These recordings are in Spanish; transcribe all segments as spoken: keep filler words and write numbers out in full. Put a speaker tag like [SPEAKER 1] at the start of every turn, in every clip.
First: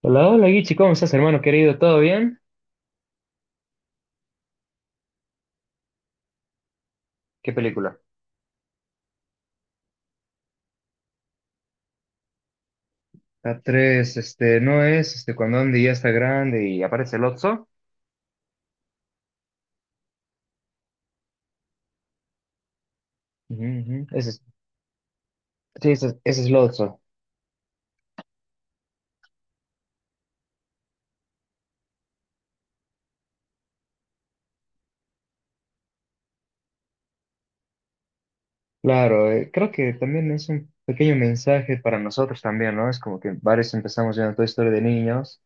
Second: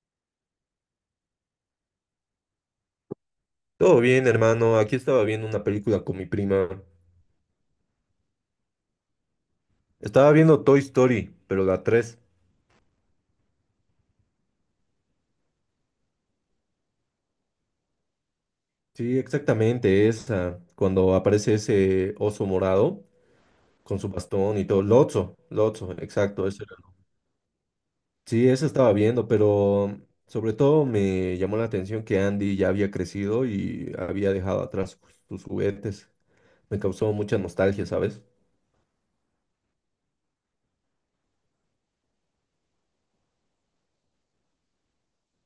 [SPEAKER 1] Hola, hola Guichi, ¿cómo estás, hermano querido? ¿Todo bien?
[SPEAKER 2] Todo bien, hermano. Aquí estaba viendo una película con mi prima.
[SPEAKER 1] ¿Qué película?
[SPEAKER 2] Estaba viendo Toy Story, pero la tres.
[SPEAKER 1] La tres, este, no es, este, cuando Andy ya está grande y aparece Lotso.
[SPEAKER 2] Sí, exactamente esa. Cuando aparece ese oso morado
[SPEAKER 1] Ujú, ujú.
[SPEAKER 2] con su
[SPEAKER 1] Ese es,
[SPEAKER 2] bastón y todo. Lotso,
[SPEAKER 1] sí,
[SPEAKER 2] Lotso,
[SPEAKER 1] ese es, ese
[SPEAKER 2] exacto.
[SPEAKER 1] es
[SPEAKER 2] ese era.
[SPEAKER 1] Lotso.
[SPEAKER 2] Sí, esa estaba viendo, pero sobre todo me llamó la atención que Andy ya había crecido y había dejado atrás sus juguetes. Me causó mucha nostalgia, ¿sabes?
[SPEAKER 1] Claro, eh, creo que también es un pequeño mensaje para nosotros también, ¿no? Es como que varios empezamos viendo toda Toy Story de niños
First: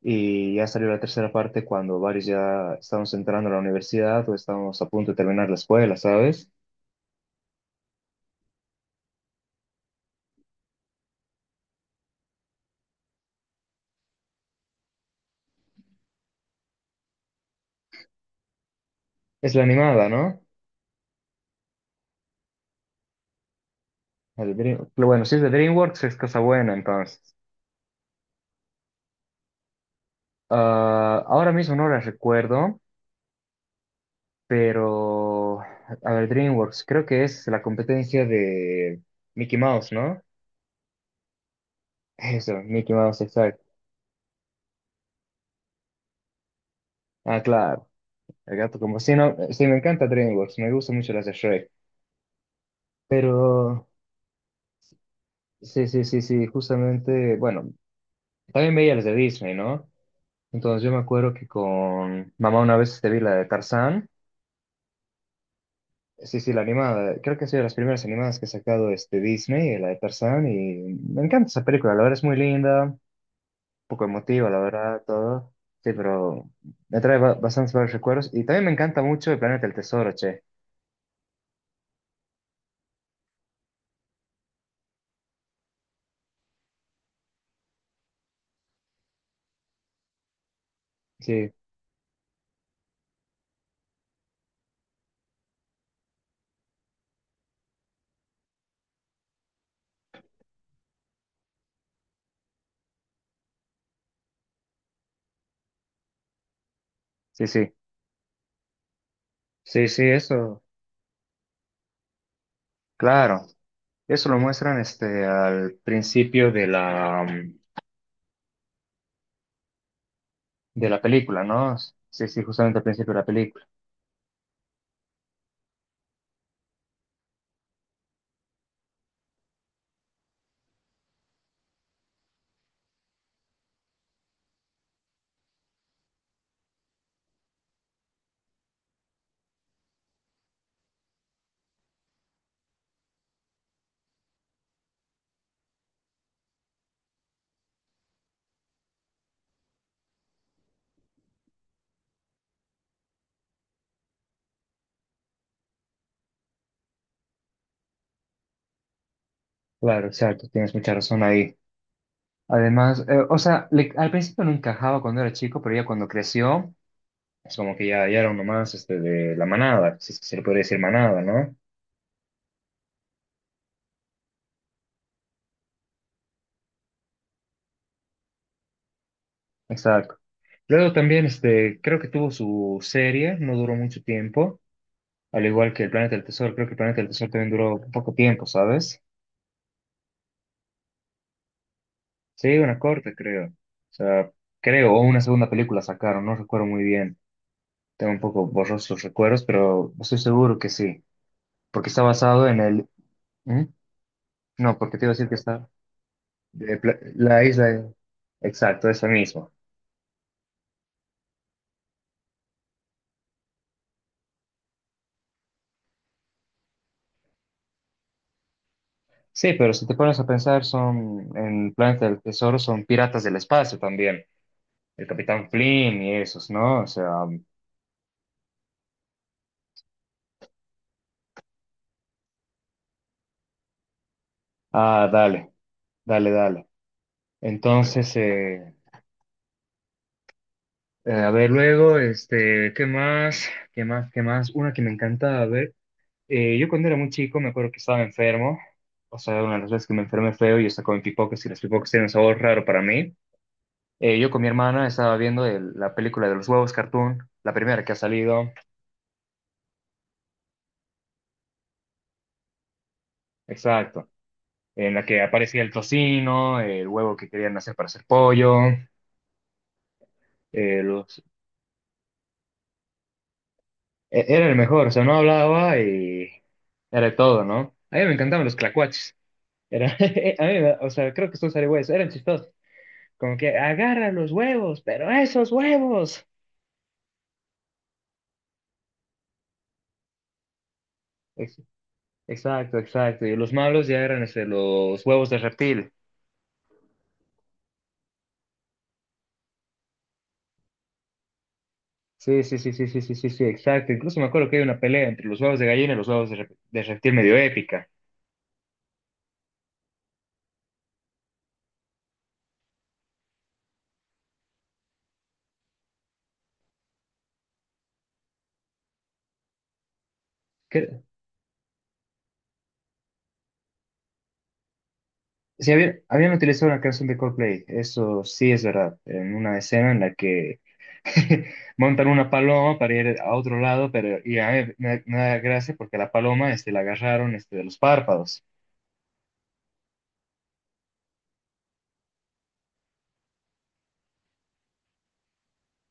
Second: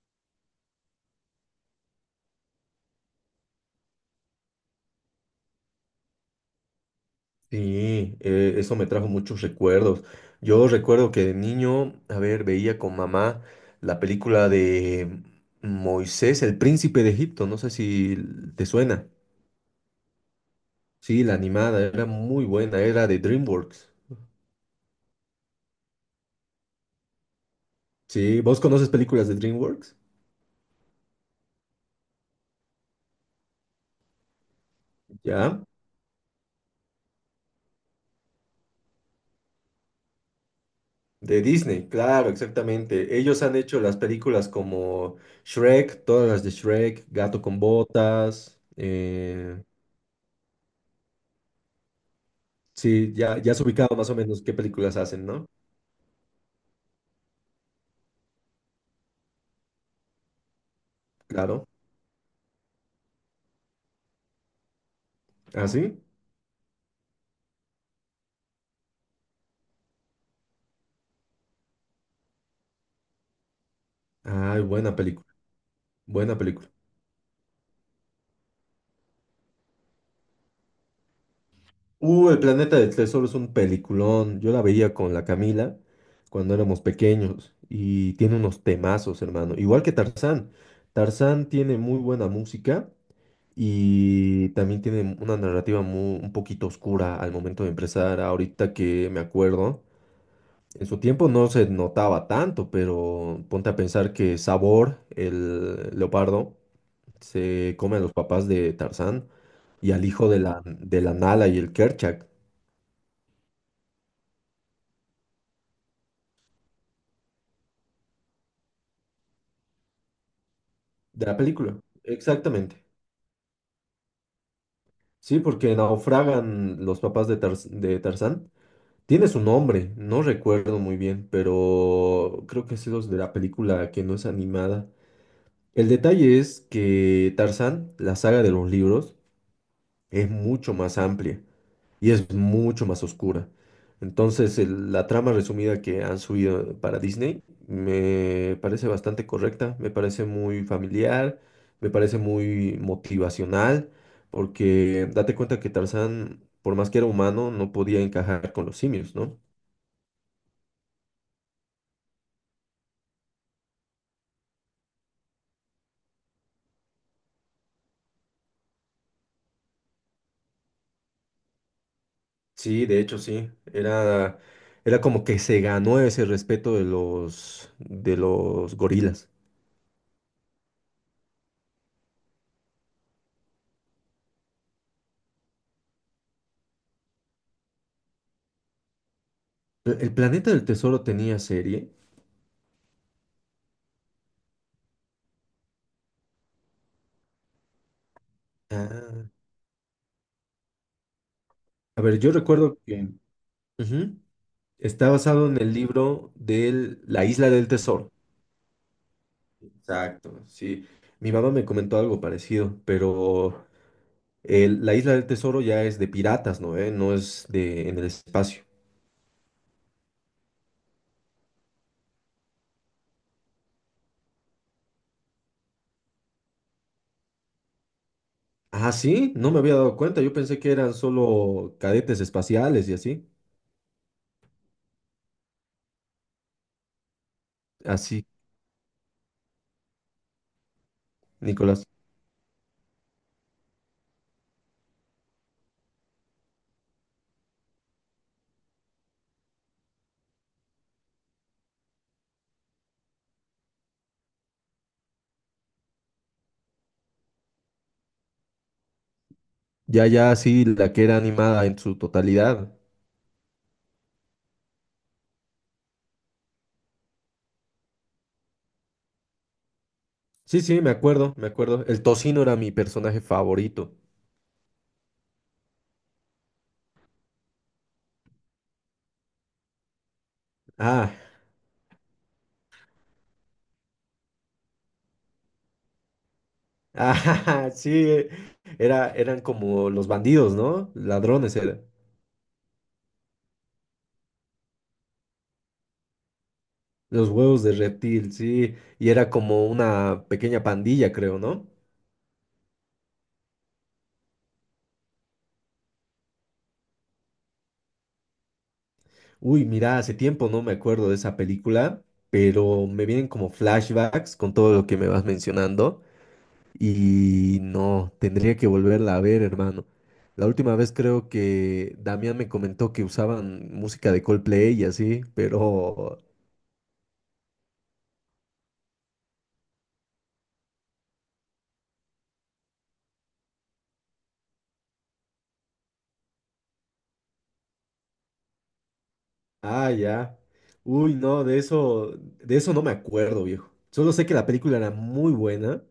[SPEAKER 1] y ya salió la tercera parte cuando varios ya estamos entrando a la universidad o estamos a punto de terminar la escuela, ¿sabes?
[SPEAKER 2] Sí, eh, eso me trajo muchos recuerdos. Yo recuerdo que de niño, a ver, veía con mamá la película de Moisés, el príncipe de Egipto, no sé si te suena.
[SPEAKER 1] Es la animada, ¿no?
[SPEAKER 2] Sí, la animada era muy buena, era de DreamWorks.
[SPEAKER 1] El Dream- Bueno, si es de DreamWorks es cosa buena, entonces.
[SPEAKER 2] Sí, ¿vos conoces películas de DreamWorks?
[SPEAKER 1] Ah, ahora mismo no las recuerdo, pero
[SPEAKER 2] ¿Ya?
[SPEAKER 1] a ver, DreamWorks, creo que es la competencia de Mickey Mouse, ¿no?
[SPEAKER 2] De Disney, claro,
[SPEAKER 1] Eso, Mickey
[SPEAKER 2] exactamente.
[SPEAKER 1] Mouse,
[SPEAKER 2] Ellos han
[SPEAKER 1] exacto.
[SPEAKER 2] hecho las películas como Shrek, todas las de Shrek,
[SPEAKER 1] Ah,
[SPEAKER 2] Gato con
[SPEAKER 1] claro, el
[SPEAKER 2] Botas.
[SPEAKER 1] gato como sí, no,
[SPEAKER 2] eh,
[SPEAKER 1] sí, me encanta DreamWorks, me gustan mucho las de Shrek.
[SPEAKER 2] sí, ya, ya has
[SPEAKER 1] Pero
[SPEAKER 2] ubicado más o menos qué películas hacen, ¿no?
[SPEAKER 1] sí, sí, sí, sí, justamente, bueno, también veía las de Disney, ¿no? Entonces yo me acuerdo que
[SPEAKER 2] Claro.
[SPEAKER 1] con mamá una vez te vi la de Tarzán.
[SPEAKER 2] ¿Ah, sí?
[SPEAKER 1] Sí, sí, la animada. Creo que ha sido de las primeras animadas que ha sacado este Disney, la de Tarzán, y me encanta esa película. La verdad es muy linda, un poco emotiva, la
[SPEAKER 2] Ay, buena
[SPEAKER 1] verdad,
[SPEAKER 2] película,
[SPEAKER 1] todo. Sí,
[SPEAKER 2] buena
[SPEAKER 1] pero
[SPEAKER 2] película.
[SPEAKER 1] me trae ba- bastantes varios recuerdos. Y también me encanta mucho el Planeta del Tesoro, che.
[SPEAKER 2] Uh, El planeta del tesoro es un peliculón. Yo la veía con la Camila cuando éramos pequeños y tiene unos temazos, hermano. Igual que Tarzán. Tarzán
[SPEAKER 1] Sí,
[SPEAKER 2] tiene muy buena música y también tiene una narrativa mu- un poquito oscura al momento de empezar. Ahorita que me acuerdo, en su tiempo no se notaba tanto, pero ponte a pensar que Sabor, el leopardo,
[SPEAKER 1] sí, sí.
[SPEAKER 2] se come a los papás de Tarzán
[SPEAKER 1] Sí,
[SPEAKER 2] y
[SPEAKER 1] sí,
[SPEAKER 2] al hijo de
[SPEAKER 1] eso.
[SPEAKER 2] la, de la Nala y el Kerchak
[SPEAKER 1] Claro. Eso lo muestran este, al principio de la, mm, de la
[SPEAKER 2] de la
[SPEAKER 1] película, ¿no?
[SPEAKER 2] película.
[SPEAKER 1] Sí, sí, justamente al
[SPEAKER 2] Exactamente.
[SPEAKER 1] principio de la película.
[SPEAKER 2] Sí, porque naufragan los papás de, Tarz- de Tarzán. Tiene su nombre, no recuerdo muy bien, pero creo que es los de la película que no es animada. El detalle es que Tarzán, la saga de los libros, es mucho más amplia. Y es mucho más oscura. Entonces, el- la trama resumida que han subido para Disney me parece bastante correcta, me parece muy familiar, me parece muy motivacional, porque date cuenta que Tarzán, por más que era humano, no podía encajar con los simios, ¿no?
[SPEAKER 1] Claro, exacto. Tienes mucha razón ahí. Además, eh, o sea, le- al principio no encajaba cuando era chico, pero ya cuando creció, es como que ya, ya era uno más este, de la manada, si es que se le puede decir manada, ¿no?
[SPEAKER 2] Sí, de hecho sí, era, era como que se ganó ese respeto de los, de los gorilas.
[SPEAKER 1] Exacto. Luego también, este, creo que tuvo su serie, no duró mucho tiempo, al igual que el Planeta del Tesoro, creo que el Planeta del Tesoro también duró poco tiempo, ¿sabes?
[SPEAKER 2] ¿El el Planeta del Tesoro tenía serie?
[SPEAKER 1] Sí, una corta, creo. O sea, creo, o una segunda película sacaron, no recuerdo muy bien. Tengo un poco borrosos los
[SPEAKER 2] Ah,
[SPEAKER 1] recuerdos, pero estoy seguro que sí, porque
[SPEAKER 2] a
[SPEAKER 1] está
[SPEAKER 2] ver, yo
[SPEAKER 1] basado en
[SPEAKER 2] recuerdo
[SPEAKER 1] el.
[SPEAKER 2] que...
[SPEAKER 1] ¿Mm?
[SPEAKER 2] Ujú.
[SPEAKER 1] No, porque te
[SPEAKER 2] Está
[SPEAKER 1] iba a decir que
[SPEAKER 2] basado en
[SPEAKER 1] está.
[SPEAKER 2] el libro
[SPEAKER 1] de pla-
[SPEAKER 2] de La
[SPEAKER 1] la
[SPEAKER 2] Isla del
[SPEAKER 1] isla, eh.
[SPEAKER 2] Tesoro.
[SPEAKER 1] Exacto, eso mismo.
[SPEAKER 2] Exacto, sí. Mi mamá me comentó algo parecido, pero el- La Isla del Tesoro ya es de piratas, ¿no? ¿Eh? No es de en el espacio.
[SPEAKER 1] Sí, pero si te pones a pensar, son en Planeta del Tesoro, son piratas del espacio también. El Capitán Flynn y esos, ¿no? O sea,
[SPEAKER 2] Ah, sí, no me había dado cuenta. Yo pensé que eran solo cadetes espaciales y así.
[SPEAKER 1] ah, dale, dale, dale. Entonces,
[SPEAKER 2] Así,
[SPEAKER 1] eh, eh, a ver,
[SPEAKER 2] Nicolás.
[SPEAKER 1] luego, este, ¿qué más? ¿Qué más? ¿Qué más? Una que me encantaba ver. eh, yo cuando era muy chico me acuerdo que estaba enfermo. O sea, una de las veces que me enfermé feo y yo estaba con pipoques y los pipocas tienen un sabor raro para mí. Eh, yo con mi hermana estaba viendo el- la película de los huevos cartoon, la primera que ha salido,
[SPEAKER 2] Ya, ya, sí, la que era animada en su totalidad.
[SPEAKER 1] exacto, en la que aparecía el tocino, el huevo que querían hacer para hacer pollo.
[SPEAKER 2] Sí,
[SPEAKER 1] eh,
[SPEAKER 2] sí, me
[SPEAKER 1] los-
[SPEAKER 2] acuerdo, me acuerdo. El tocino era mi personaje favorito.
[SPEAKER 1] e- era el mejor, o sea, no hablaba y era de todo, ¿no? A mí me encantaban los clacuaches, era, a mí me- o sea,
[SPEAKER 2] Ah,
[SPEAKER 1] creo que son zarigüeyas, eran chistosos, como que agarra los huevos, pero esos huevos.
[SPEAKER 2] Ah, sí, era, eran como los bandidos, ¿no? Ladrones
[SPEAKER 1] Ex-
[SPEAKER 2] eran.
[SPEAKER 1] Exacto, exacto, y los malos ya eran este, los huevos de reptil.
[SPEAKER 2] Los huevos de reptil, sí. Y era como una pequeña pandilla, creo, ¿no?
[SPEAKER 1] Sí, sí, sí, sí, sí, sí, sí, sí, exacto. Incluso me acuerdo que hay una pelea entre los huevos de gallina y los huevos de, rep- de reptil medio épica.
[SPEAKER 2] Uy, mira, hace tiempo no me acuerdo de esa película, pero me vienen como flashbacks con todo lo que me vas mencionando. Y no, tendría que volverla a ver, hermano. La última vez
[SPEAKER 1] Que,
[SPEAKER 2] creo que Damián me comentó que usaban música de Coldplay y así,
[SPEAKER 1] sí, habían,
[SPEAKER 2] pero.
[SPEAKER 1] habían utilizado una canción de Coldplay, eso sí es verdad, en una escena en la que montan una paloma para ir a otro lado, pero y a mí me, me da gracia porque la paloma este, la agarraron este, de los párpados
[SPEAKER 2] Ah, ya. Uy, no, de eso, de eso no me acuerdo, viejo. Solo sé que la película era muy buena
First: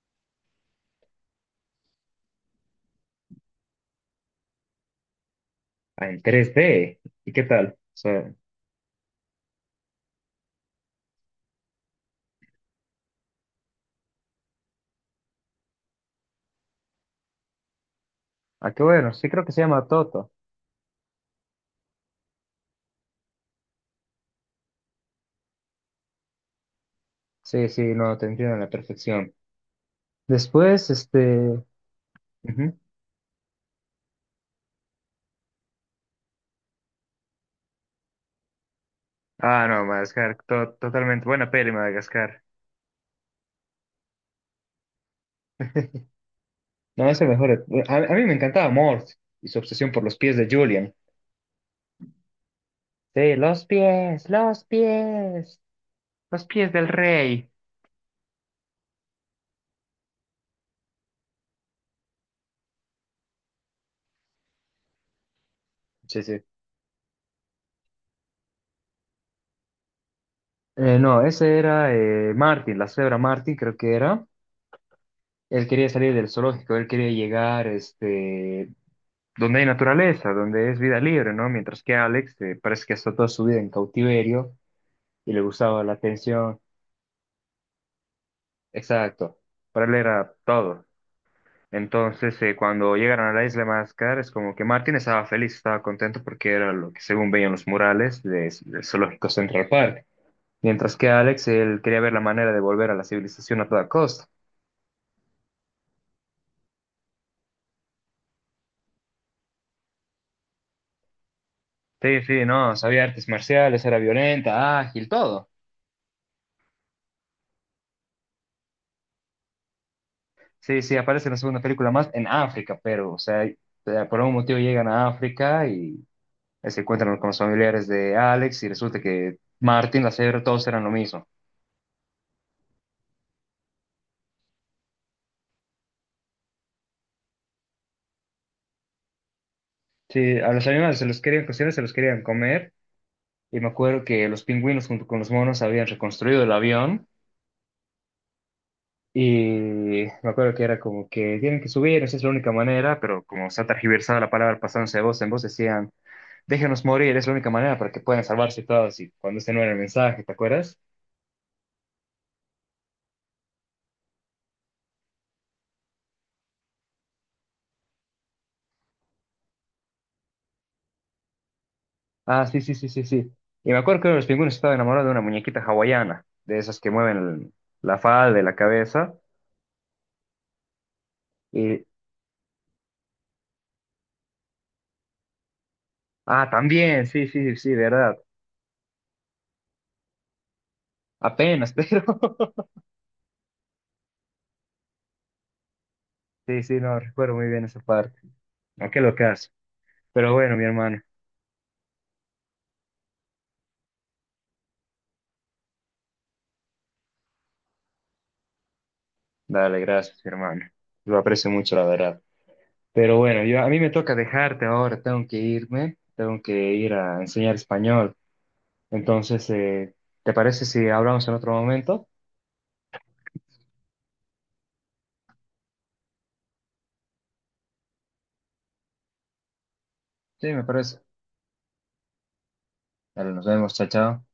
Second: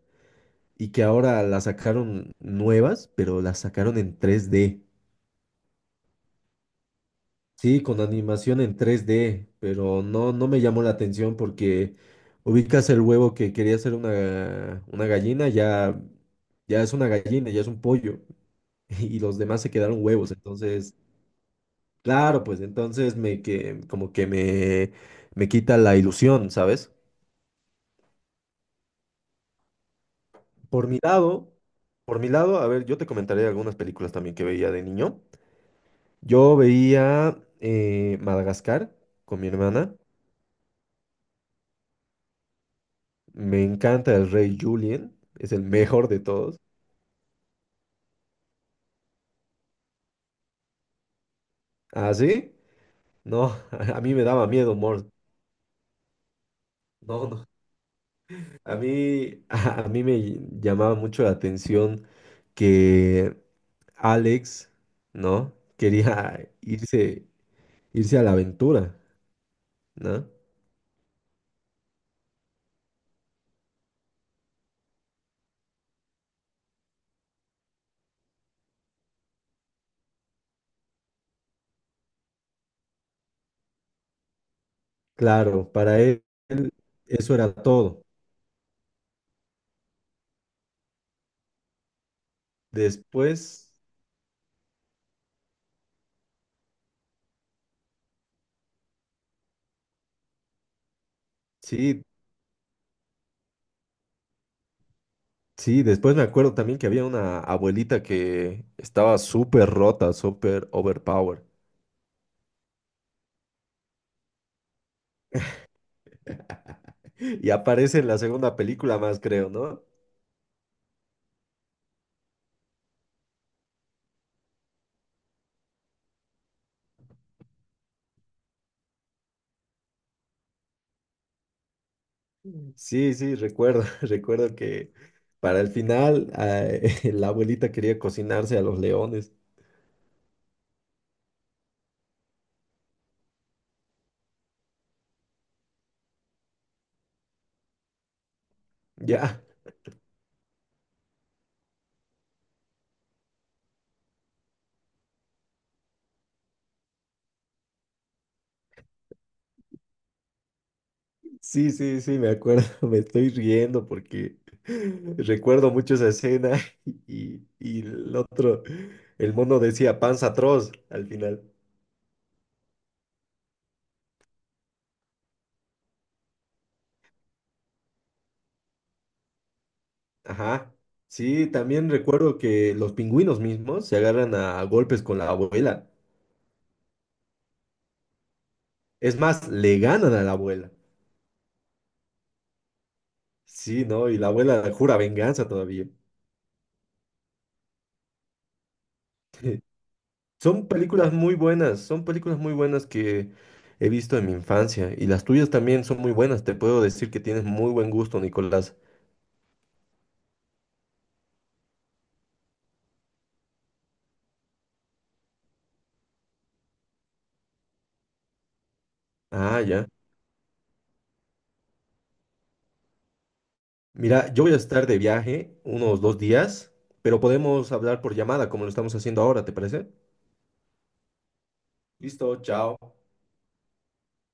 [SPEAKER 2] y que ahora la sacaron nuevas, pero la sacaron en tres d.
[SPEAKER 1] en tres d. ¿Y qué tal? O
[SPEAKER 2] Sí, con
[SPEAKER 1] sea,
[SPEAKER 2] animación en tres d, pero no, no me llamó la atención porque ubicas el huevo que quería ser una, una gallina, ya, ya es una gallina, ya es un pollo,
[SPEAKER 1] ah, qué bueno,
[SPEAKER 2] y
[SPEAKER 1] sí
[SPEAKER 2] los
[SPEAKER 1] creo que se
[SPEAKER 2] demás se
[SPEAKER 1] llama
[SPEAKER 2] quedaron
[SPEAKER 1] Toto.
[SPEAKER 2] huevos. Entonces, claro, pues entonces me que como que me, me, quita la ilusión, ¿sabes?
[SPEAKER 1] Sí, sí, no, te entiendo a la perfección.
[SPEAKER 2] Por
[SPEAKER 1] Después,
[SPEAKER 2] mi lado,
[SPEAKER 1] este...
[SPEAKER 2] por mi lado, a
[SPEAKER 1] Ujú.
[SPEAKER 2] ver, yo te comentaré algunas películas también que veía de niño. Yo veía eh, Madagascar con mi
[SPEAKER 1] Ah, no,
[SPEAKER 2] hermana.
[SPEAKER 1] Madagascar, to- totalmente buena peli, Madagascar.
[SPEAKER 2] Me encanta el rey Julien, es el mejor de todos.
[SPEAKER 1] No, es el mejor. eh, A, a mí me encantaba Mort y su obsesión por los pies de Julian.
[SPEAKER 2] ¿Ah, sí?
[SPEAKER 1] Sí,
[SPEAKER 2] No,
[SPEAKER 1] los
[SPEAKER 2] a mí me
[SPEAKER 1] pies,
[SPEAKER 2] daba
[SPEAKER 1] los
[SPEAKER 2] miedo, Mort.
[SPEAKER 1] pies, los pies del
[SPEAKER 2] No, no.
[SPEAKER 1] rey.
[SPEAKER 2] A mí, a mí me llamaba mucho la atención que Alex, ¿no?
[SPEAKER 1] Sí, sí.
[SPEAKER 2] Quería irse, irse a la aventura, ¿no?
[SPEAKER 1] Eh, no, ese era eh, Martin, la cebra Martin, creo que era. Él quería salir del zoológico, él quería llegar este, donde hay naturaleza, donde es vida libre, ¿no? Mientras que Alex eh, parece que está toda su vida en cautiverio y le
[SPEAKER 2] Claro,
[SPEAKER 1] gustaba la
[SPEAKER 2] para él
[SPEAKER 1] atención.
[SPEAKER 2] él eso era todo.
[SPEAKER 1] Exacto, para él era todo. Entonces, eh, cuando llegaron a la isla de
[SPEAKER 2] Después,
[SPEAKER 1] Madagascar, es como que Martín estaba feliz, estaba contento porque era lo que según veían los murales de- del zoológico Central Park. Mientras que Alex, él quería
[SPEAKER 2] sí,
[SPEAKER 1] ver la manera de volver a la civilización a toda costa.
[SPEAKER 2] sí, después me acuerdo también que había una abuelita que estaba súper rota, súper overpowered.
[SPEAKER 1] Sí, sí, no, sabía artes marciales, era violenta, ágil, todo.
[SPEAKER 2] Y aparece en la segunda película más, creo, ¿no?
[SPEAKER 1] Sí, sí, aparece en la segunda película más en África, pero, o sea, eh, por algún motivo llegan a África y eh, se encuentran con los familiares de Alex y resulta que Martín, la cebra, todos eran lo mismo.
[SPEAKER 2] Sí, sí, recuerdo, recuerdo que para el final eh, la abuelita quería cocinarse a los leones.
[SPEAKER 1] Sí, a los animales se los querían cocinar, se los querían comer. Y me acuerdo que los pingüinos junto con los monos habían reconstruido el avión. Y
[SPEAKER 2] Ya,
[SPEAKER 1] me acuerdo que era como que tienen que subir, esa es la única manera, pero como se ha tergiversado la palabra pasándose de voz en voz, decían, déjenos morir, es la única manera para que puedan salvarse todos. Y cuando ese no era el mensaje, ¿te acuerdas?
[SPEAKER 2] sí, sí, sí, me acuerdo, me estoy riendo porque recuerdo mucho esa escena y, y el otro, el mono decía panza atroz al final.
[SPEAKER 1] Ah, sí, sí, sí, sí, sí. Y me acuerdo que uno de los pingüinos estaba enamorado de una muñequita hawaiana, de esas que mueven el- la falda de la cabeza.
[SPEAKER 2] Ajá. Sí,
[SPEAKER 1] Y,
[SPEAKER 2] también recuerdo que los pingüinos mismos se agarran a golpes con la abuela.
[SPEAKER 1] ah, también, sí, sí, sí, verdad.
[SPEAKER 2] Es más, le ganan a la abuela.
[SPEAKER 1] Apenas, pero.
[SPEAKER 2] Sí, ¿no? Y la abuela jura venganza todavía.
[SPEAKER 1] Sí, sí, no, recuerdo muy bien esa parte. No, qué locazo. Pero bueno, mi
[SPEAKER 2] Son
[SPEAKER 1] hermano.
[SPEAKER 2] películas muy buenas, son películas muy buenas que he visto en mi infancia. Y las tuyas también son muy buenas. Te puedo decir que tienes muy buen gusto, Nicolás.
[SPEAKER 1] Dale, gracias, mi hermano. Lo aprecio mucho, la verdad. Pero bueno, yo, a mí me toca dejarte ahora, tengo que irme, tengo que ir a enseñar español. Entonces,
[SPEAKER 2] Ah, ya.
[SPEAKER 1] eh, ¿te parece si hablamos en otro momento?
[SPEAKER 2] Mira, yo voy a estar de viaje unos dos días, pero podemos hablar por llamada como lo estamos haciendo ahora, ¿te parece?
[SPEAKER 1] Sí, me parece.
[SPEAKER 2] Listo, chao.
[SPEAKER 1] Dale, nos vemos, chao, chao.